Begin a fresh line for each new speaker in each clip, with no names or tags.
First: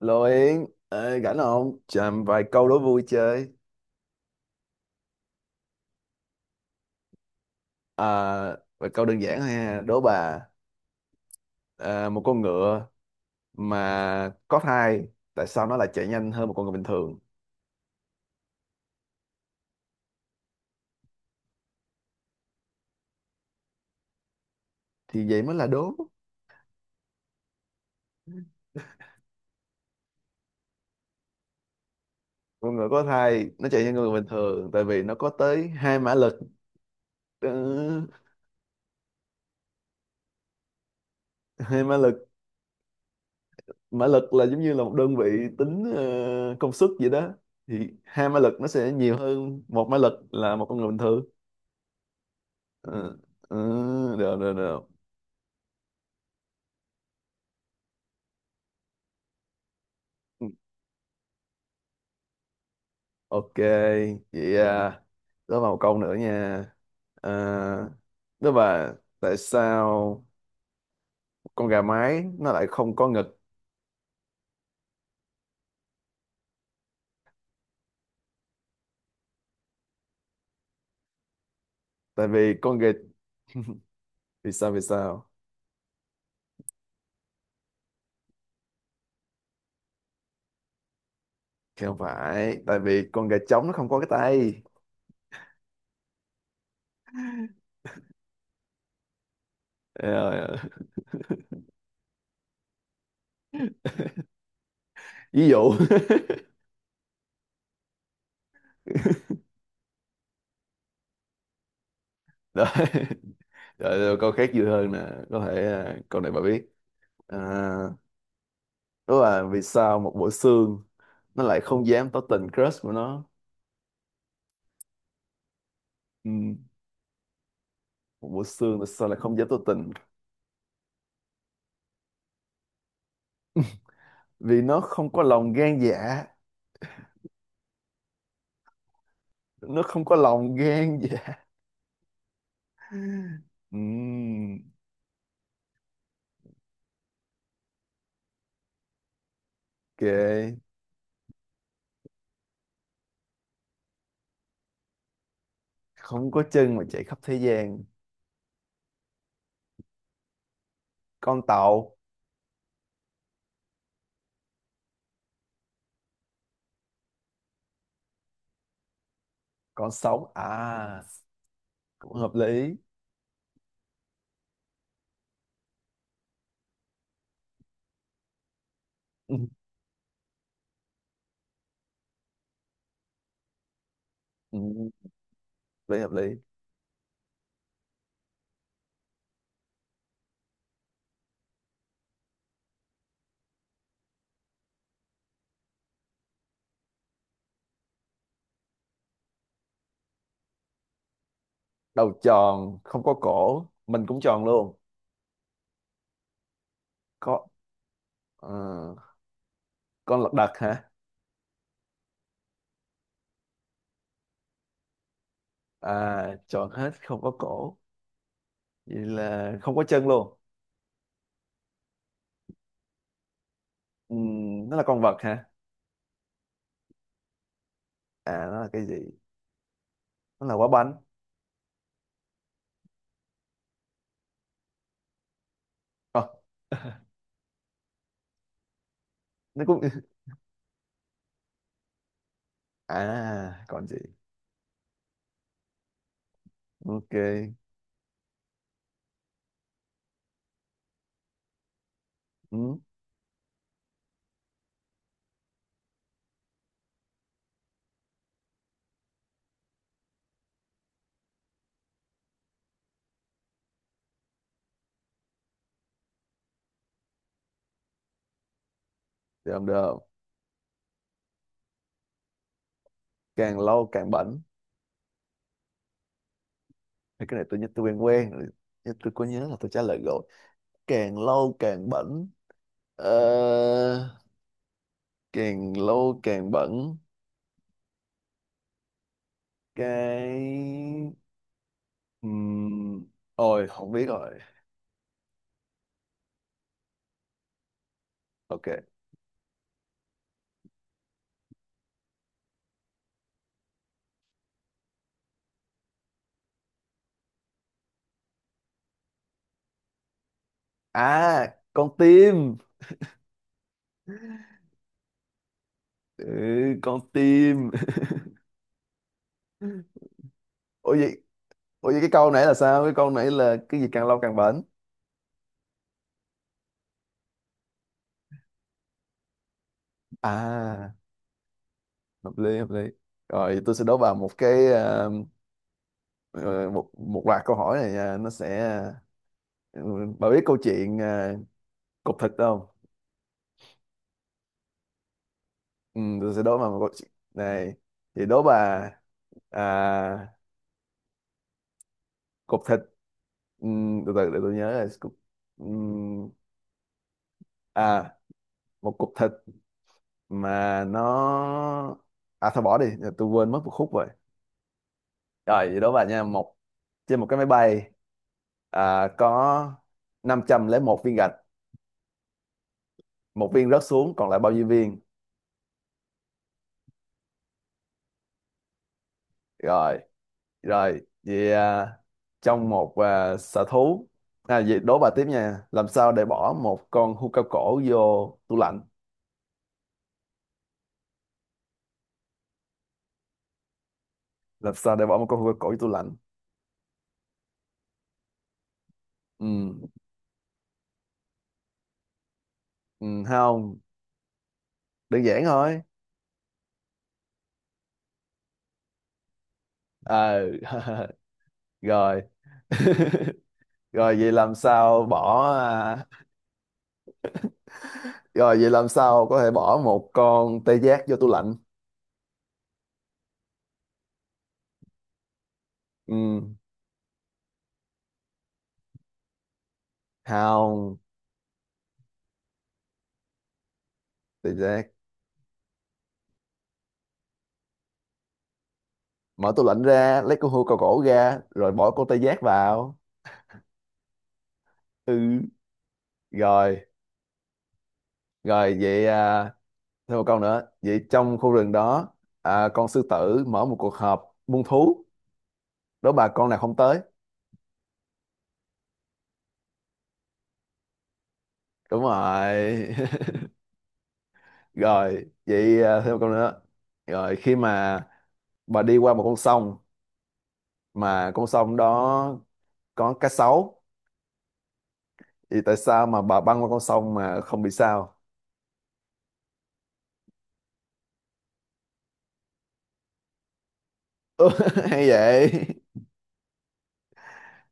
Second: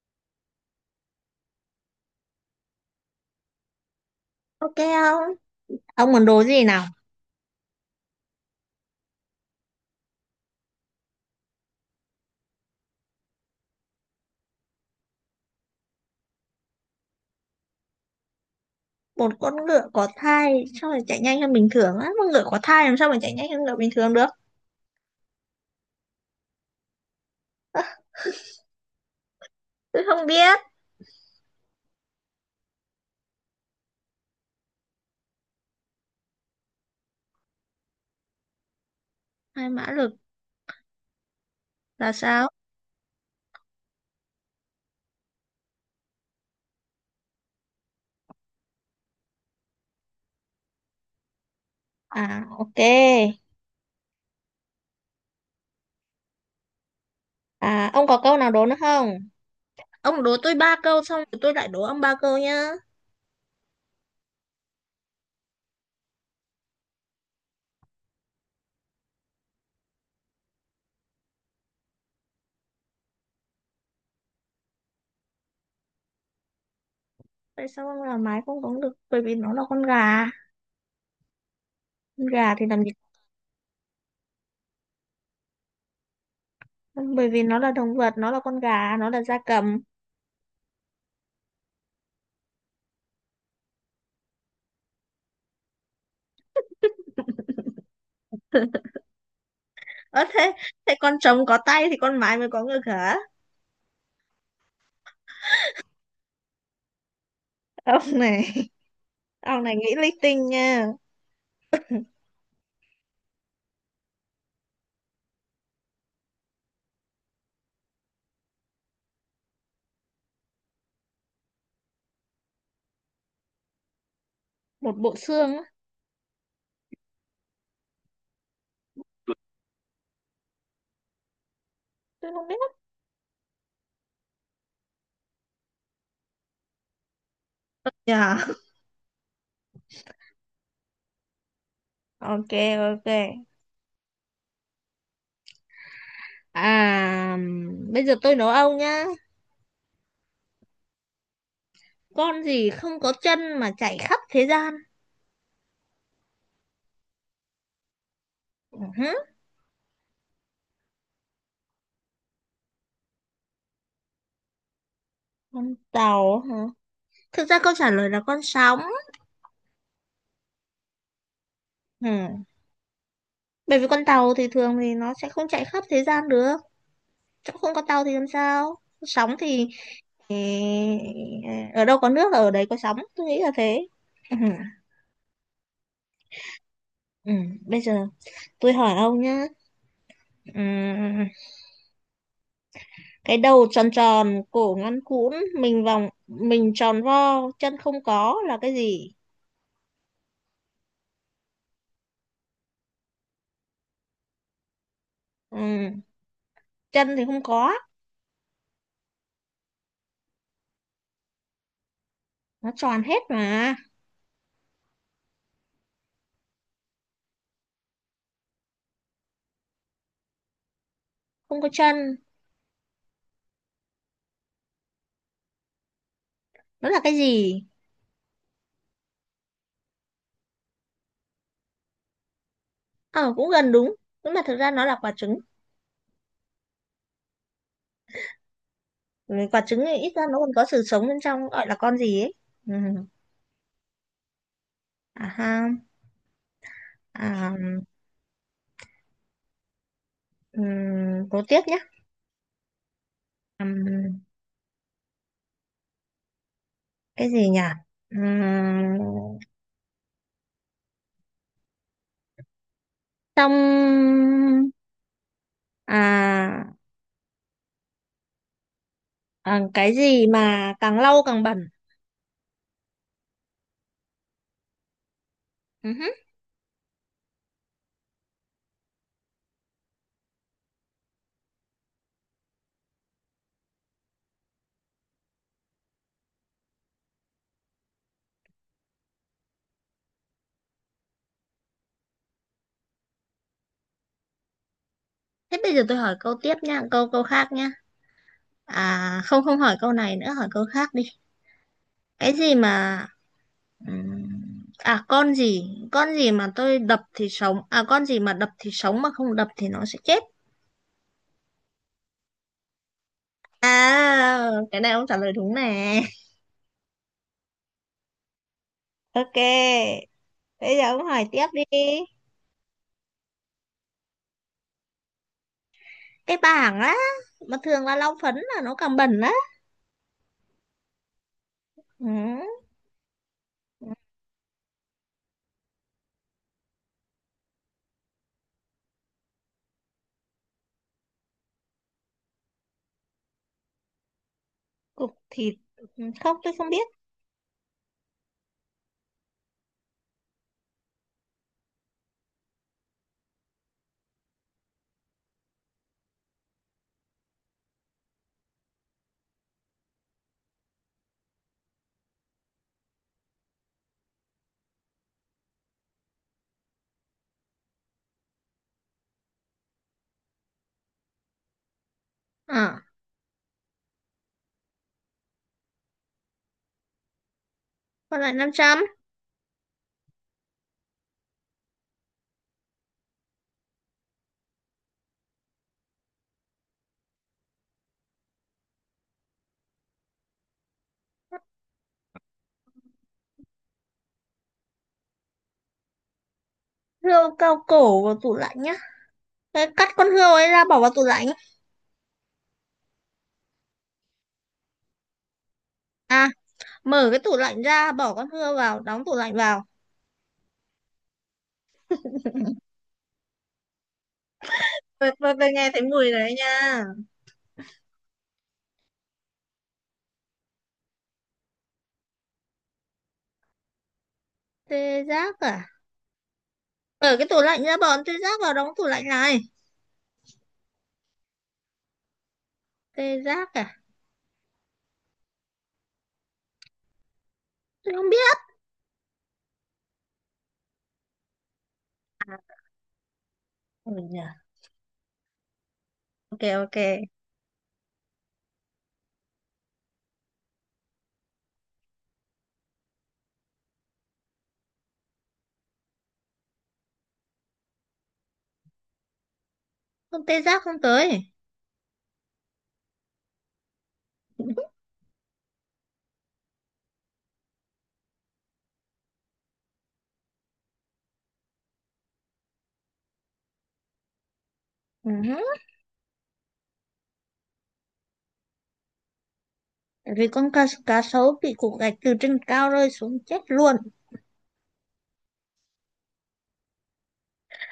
Lô Yến, ê, rảnh không? Chờ vài câu đố vui chơi.
Ok không? Ông muốn đố gì nào?
À, vài câu đơn giản thôi ha. Đố bà, một con ngựa mà có thai, tại sao nó lại chạy nhanh hơn một con ngựa bình thường?
Một con ngựa có thai sao mà chạy nhanh hơn bình thường á? Con ngựa có thai làm sao mà chạy nhanh hơn ngựa bình thường được?
Thì vậy mới là đố.
Tôi không biết.
Con ngựa có thai, nó chạy nhanh hơn người bình thường, tại vì nó có tới 2 mã lực. Ừ,
2 mã lực
hai mã
là
lực,
sao?
mã lực là giống như là một đơn vị tính công suất vậy đó. Thì 2 mã lực nó sẽ nhiều hơn 1 mã lực là một con người bình thường.
À ok.
Ừ, ừ, được, được, được.
À ông có câu nào đố nữa không? Ông đố tôi ba câu xong rồi tôi lại đố ông ba câu nhá.
Ok, vậy đó vào một câu nữa nha. À, đó là tại sao con gà mái nó lại không có ngực?
Tại sao ông là mái không có được? Bởi vì nó là con gà. Con
Tại vì
gà thì
con
làm
gà,
gì?
vì sao, vì sao?
Bởi vì nó là động vật, nó là con gà, nó là gia cầm.
Thì không phải, tại vì con gà trống nó không có cái tay.
Ơ
Rồi,
thế, thế con trống có tay thì con mái mới có ngực hả?
ví dụ.
Ông này, ông này nghĩ linh tinh nha.
Rồi, rồi, rồi câu khác vui hơn nè, có thể câu này bà biết. À, đó là vì sao một bộ xương nó lại không dám tỏ tình crush của nó?
Một bộ xương á.
Ừ, một bộ xương tại sao lại không dám tỏ tình,
Tôi không biết.
vì nó không có lòng gan dạ,
Dạ.
nó không có lòng gan dạ.
Ok. Ok.
Ừm,
À, bây giờ tôi nấu ông nhá.
ok,
Con gì không có chân mà chạy khắp thế gian?
không có chân mà chạy khắp thế gian.
Ừ hứ,
Con tàu.
con tàu hả? Thực ra câu trả lời là con sóng.
Con sóng à, cũng hợp
Ừ.
lý.
Bởi vì con tàu thì thường thì nó sẽ không chạy khắp thế gian được, chỗ không có tàu thì làm sao. Sóng
Ừm,
thì, ở đâu có nước là ở đấy có sóng, tôi nghĩ là thế. Ừ.
ừm, lý hợp lý.
Ừ. Bây giờ tôi hỏi ông nhá. Ừ. Cái đầu tròn tròn, cổ ngắn cũn, mình vòng mình tròn vo, chân không có, là cái gì?
Đầu tròn không có cổ, mình cũng tròn luôn,
Ừ. Chân thì không
có
có.
ờ, con lật đật hả?
Nó tròn hết mà.
À, tròn hết không có cổ, vậy là không có chân luôn.
Không có chân.
Nó là con vật hả?
Nó là cái gì?
À, nó là cái gì? Nó là quả bánh.
Ờ à, cũng gần đúng. Nhưng mà thực ra nó là quả trứng.
Ờ,
Ừ, quả
nó cũng,
trứng thì ít ra nó còn có sự sống bên trong, gọi là con gì ấy. Ừ.
còn gì?
À ha.
Ok.
À. Ừ. Cố tiếp nhé.
Ừ.
Ừm, cái gì nhỉ? Ừm, trong à, à
Được,
cái
được,
gì mà càng lâu càng bẩn?
càng lâu càng bẩn.
Ừ hứ.
Thì cái này tôi nhớ, tôi quen quen rồi. Nhưng tôi có nhớ là tôi trả lời rồi, càng lâu càng bẩn, ờ, càng lâu càng bẩn, cái Ừm, ôi không biết rồi.
Thế bây giờ tôi hỏi câu tiếp nha, câu câu khác nha.
Ok.
À không, không hỏi câu này nữa, hỏi câu khác đi. Cái gì mà ừm, à con gì mà tôi đập thì sống, con gì mà đập thì sống mà không đập thì nó sẽ chết.
À, con tim.
À cái này ông trả lời đúng nè.
Ừ, con tim.
Ok. Bây giờ
Ủa
ông
vậy,
hỏi tiếp đi.
cái câu nãy là sao, cái câu nãy là cái gì càng lâu càng bẩn?
Cái bảng á, mà thường là lau phấn là nó càng bẩn á.
À,
Ừ,
hợp lý, hợp lý. Rồi, tôi sẽ đố bà một cái, ờ, một một loạt câu hỏi này, nó sẽ, ừ, bà biết câu chuyện, cục thịt không?
cục thịt.
Ừ,
Ừ.
tôi
Không,
sẽ
tôi
đố bà
không
một
biết.
câu chuyện này. Thì đố bà, à, cục thịt, ừ, từ từ để tôi nhớ là cục, ừ, à một cục thịt mà nó, thôi bỏ đi, tôi quên mất một khúc rồi. Rồi thì đố bà nha, trên một cái máy bay có 501 viên gạch,
À,
một viên rớt xuống còn lại bao nhiêu viên?
còn lại 500.
Rồi. Rồi, vậy trong một, sở thú, à vậy đố bà tiếp nha. Làm sao để bỏ một con hươu cao cổ vô tủ lạnh? Làm sao để bỏ một con hươu cao cổ vô tủ lạnh?
Rượu cao cổ vào tủ lạnh nhá. Thế
Ừ,
cắt con hươu ấy ra bỏ vào tủ lạnh.
ừ không, đơn giản thôi.
À, mở cái tủ lạnh ra, bỏ con hươu vào, đóng tủ lạnh vào.
Ờ, rồi. Rồi vậy làm sao
Tôi, tôi,
bỏ,
tôi nghe thấy
à,
mùi đấy nha.
rồi vậy làm sao có thể bỏ một con tê giác vô tủ lạnh?
Tê giác à?
Ừ,
Mở cái tủ lạnh ra, bỏ tê giác vào, đóng tủ lạnh lại.
không,
Tê giác à?
tê giác.
Tôi không biết.
Mở tủ lạnh ra, lấy con hươu cao cổ ra rồi bỏ con tê giác vào.
Ừ.
Ừ,
Ok.
rồi.
Ok.
Rồi vậy thêm một câu nữa. Vậy trong khu rừng đó, con sư tử mở một cuộc họp muôn thú. Đố bà con nào không tới.
Con tê giác không tới.
Đúng rồi. Rồi vậy thêm một câu nữa. Rồi khi mà bà đi qua một con sông mà con sông đó có cá sấu,
Ừ,
thì tại sao mà bà băng qua con sông mà không bị sao?
vì cá sấu bị cục gạch từ trên cao rơi xuống chết luôn.
Hay vậy?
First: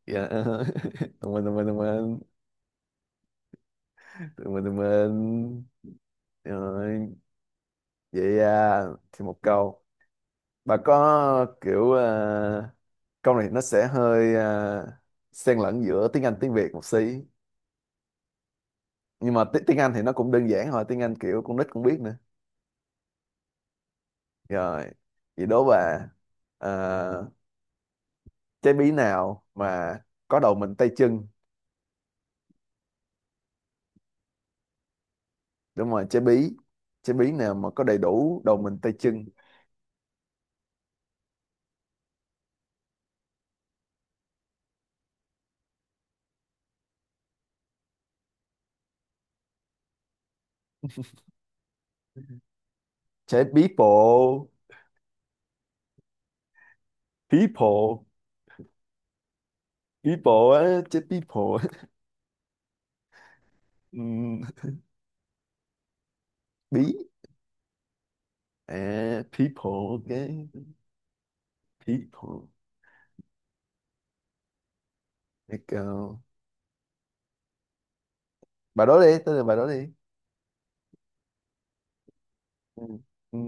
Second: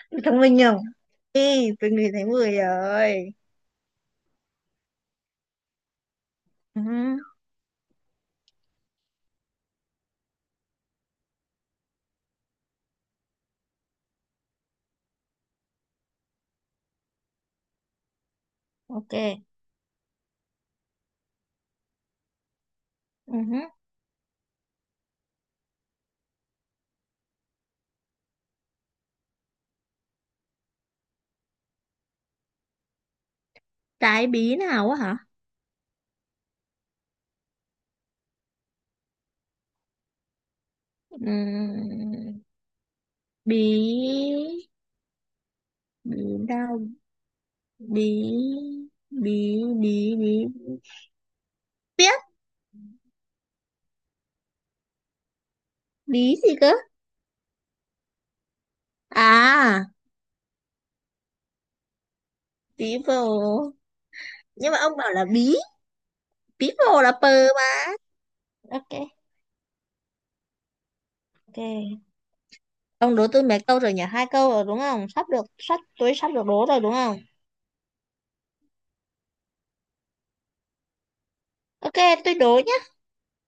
Dạ.
Thông minh nhỉ?
Thông minh, thông minh,
Ê,
thông
tôi ngửi
minh,
thấy mùi rồi.
thông minh, thông minh.
Ừ.
Rồi vậy thêm một câu. Bà có kiểu câu này nó sẽ hơi xen lẫn giữa tiếng Anh tiếng Việt một xí, nhưng mà
Ok.
tiếng Anh thì nó cũng đơn giản thôi, tiếng Anh kiểu con nít cũng biết nữa.
Ừ,
Rồi vậy đố bà, ờ, trái bí nào mà có đầu mình tay chân?
trái bí nào á hả?
Đúng rồi, trái bí, trái bí nào mà có đầy đủ đầu mình tay chân?
Ừ. Bí, bí, đau, bí, bí, bí, bí, biết,
Trái people.
bí gì cơ?
People,
À,
people á, trái people.
bí bồ.
Ừm,
Nhưng mà ông bảo là bí. Bí
bí
bồ là pờ mà. Ok.
à, people ok.
Ok.
People.
Ông đố tôi mấy câu rồi nhỉ? Hai câu rồi đúng không? Sắp được,
Let
sắp, tôi
go.
sắp được đố rồi đúng không?
Bà đố đi, tôi là bà đố đi.
Ok, tôi đố nhé.
Ừ. Ừ.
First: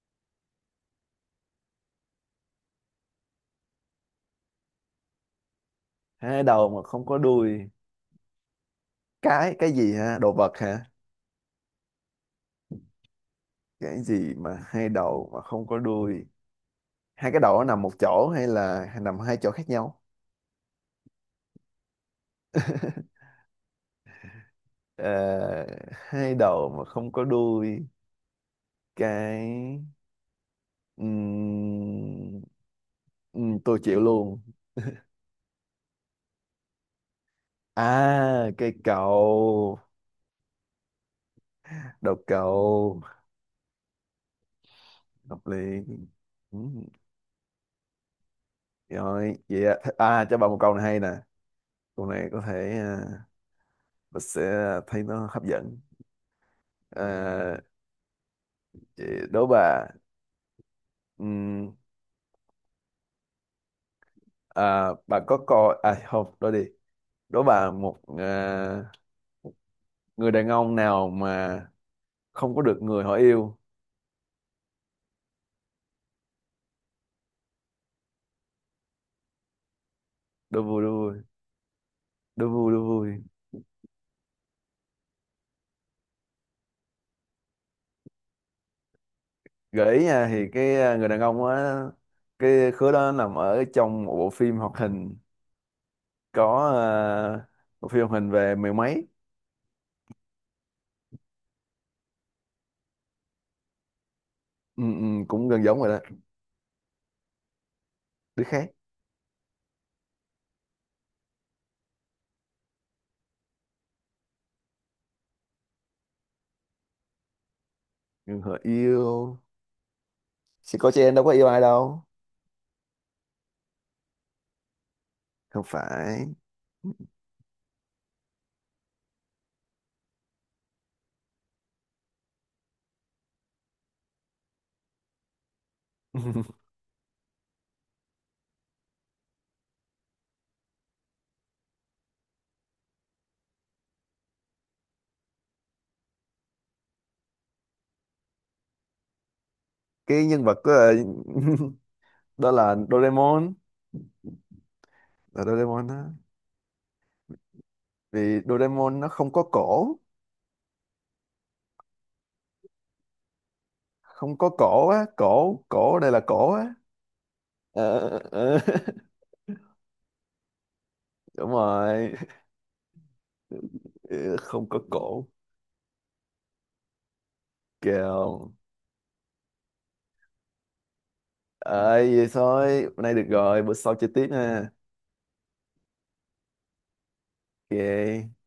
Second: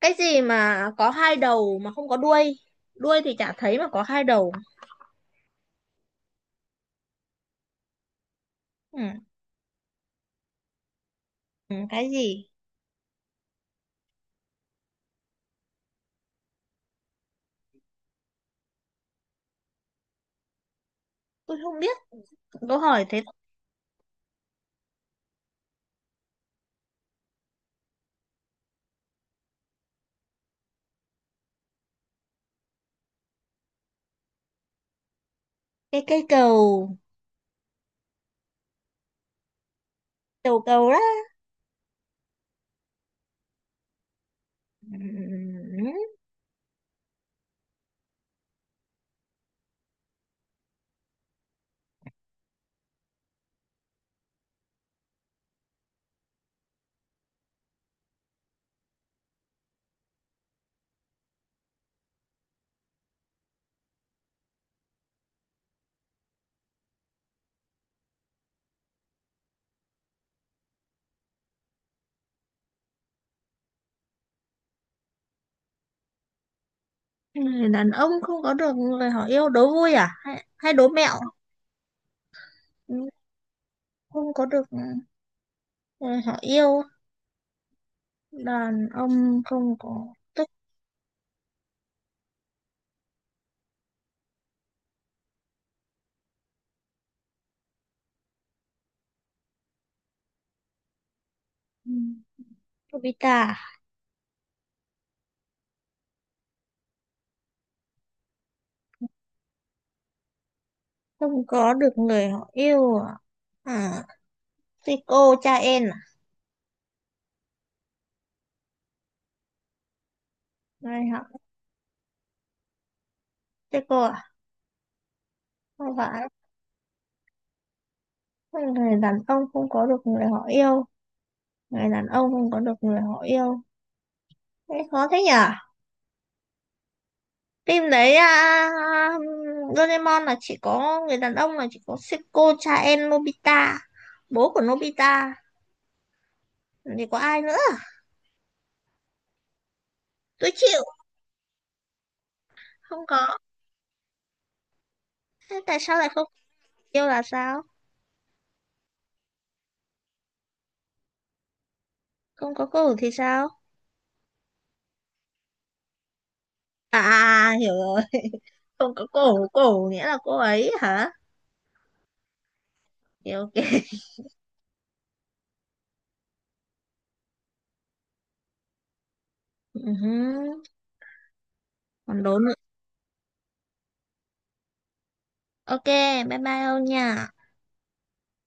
Cái gì mà có hai đầu mà không có đuôi? Đuôi thì chả thấy mà có hai đầu.
Hai đầu mà không có đuôi,
Ừ.
cái, gì ha, đồ vật hả?
Ừ, cái gì?
Cái gì mà hai đầu mà không có đuôi? Hai cái đầu nó nằm một chỗ hay là nằm hai chỗ khác nhau?
Tôi không biết. Câu hỏi thế.
Ờ, hai đầu mà không có đuôi, cái Ừm, tôi chịu luôn.
Cái cây cầu.
À, cây cầu.
Đầu cầu đó.
Đầu cầu. Hợp
Ừ,
lý. Ừm, rồi vậy ạ. À, cho bà một câu này hay nè. Câu này có thể, và sẽ thấy nó hấp dẫn. à, chị đố bà, ừm, bà có coi không? Đố đi. Đố bà một, người đàn ông nào mà không có được người họ yêu?
người đàn ông không có được người họ yêu. Đố vui à, hay,
Đố
hay
vui,
đố
đố
mẹo?
vui, đố vui, đố
Ừ,
vui.
không có được người họ yêu. Đàn ông không
Gợi ý
có
nha,
tức.
thì cái, người đàn ông á, cái khứa đó nằm ở trong một bộ phim hoạt hình. Có, à, bộ phim hoạt hình về mười mấy.
Ừ, Nobita.
Ừ, ừ, cũng gần giống rồi đó. Đứa khác.
Không có được người họ yêu à? À, Seiko cha em à?
Người họ yêu, chỉ có
Người
chị em
họ.
đâu có yêu ai đâu.
Seiko à?
Không
Không
phải.
phải. Người đàn ông không có được người họ yêu. Người đàn ông không có được người họ yêu. Thế khó thế nhỉ. Phim đấy à, Doraemon là chỉ có người đàn ông, là chỉ có Seiko cha em Nobita, bố của Nobita, thì có ai nữa?
Cái nhân
Tôi
vật đó
chịu.
là, đó là
Không có.
Doraemon. Là
Thế tại
Doraemon
sao
á.
lại không? Yêu là sao?
Vì Doraemon nó không có cổ.
Không có cổ thì sao?
Không có cổ á, cổ cổ đây là cổ á.
À à, à, hiểu
Ờ,
rồi.
ờ,
Không có cổ. Cổ nghĩa là cô ấy hả?
đúng rồi.
Ok, ok.
Ừ, không có cổ. Kèo.
Ừ hứ,
Ơi
còn
vậy
đố nữa.
thôi, hôm nay được rồi, bữa sau chơi tiếp ha.
Ok. Bye bye ông nha.
Ok.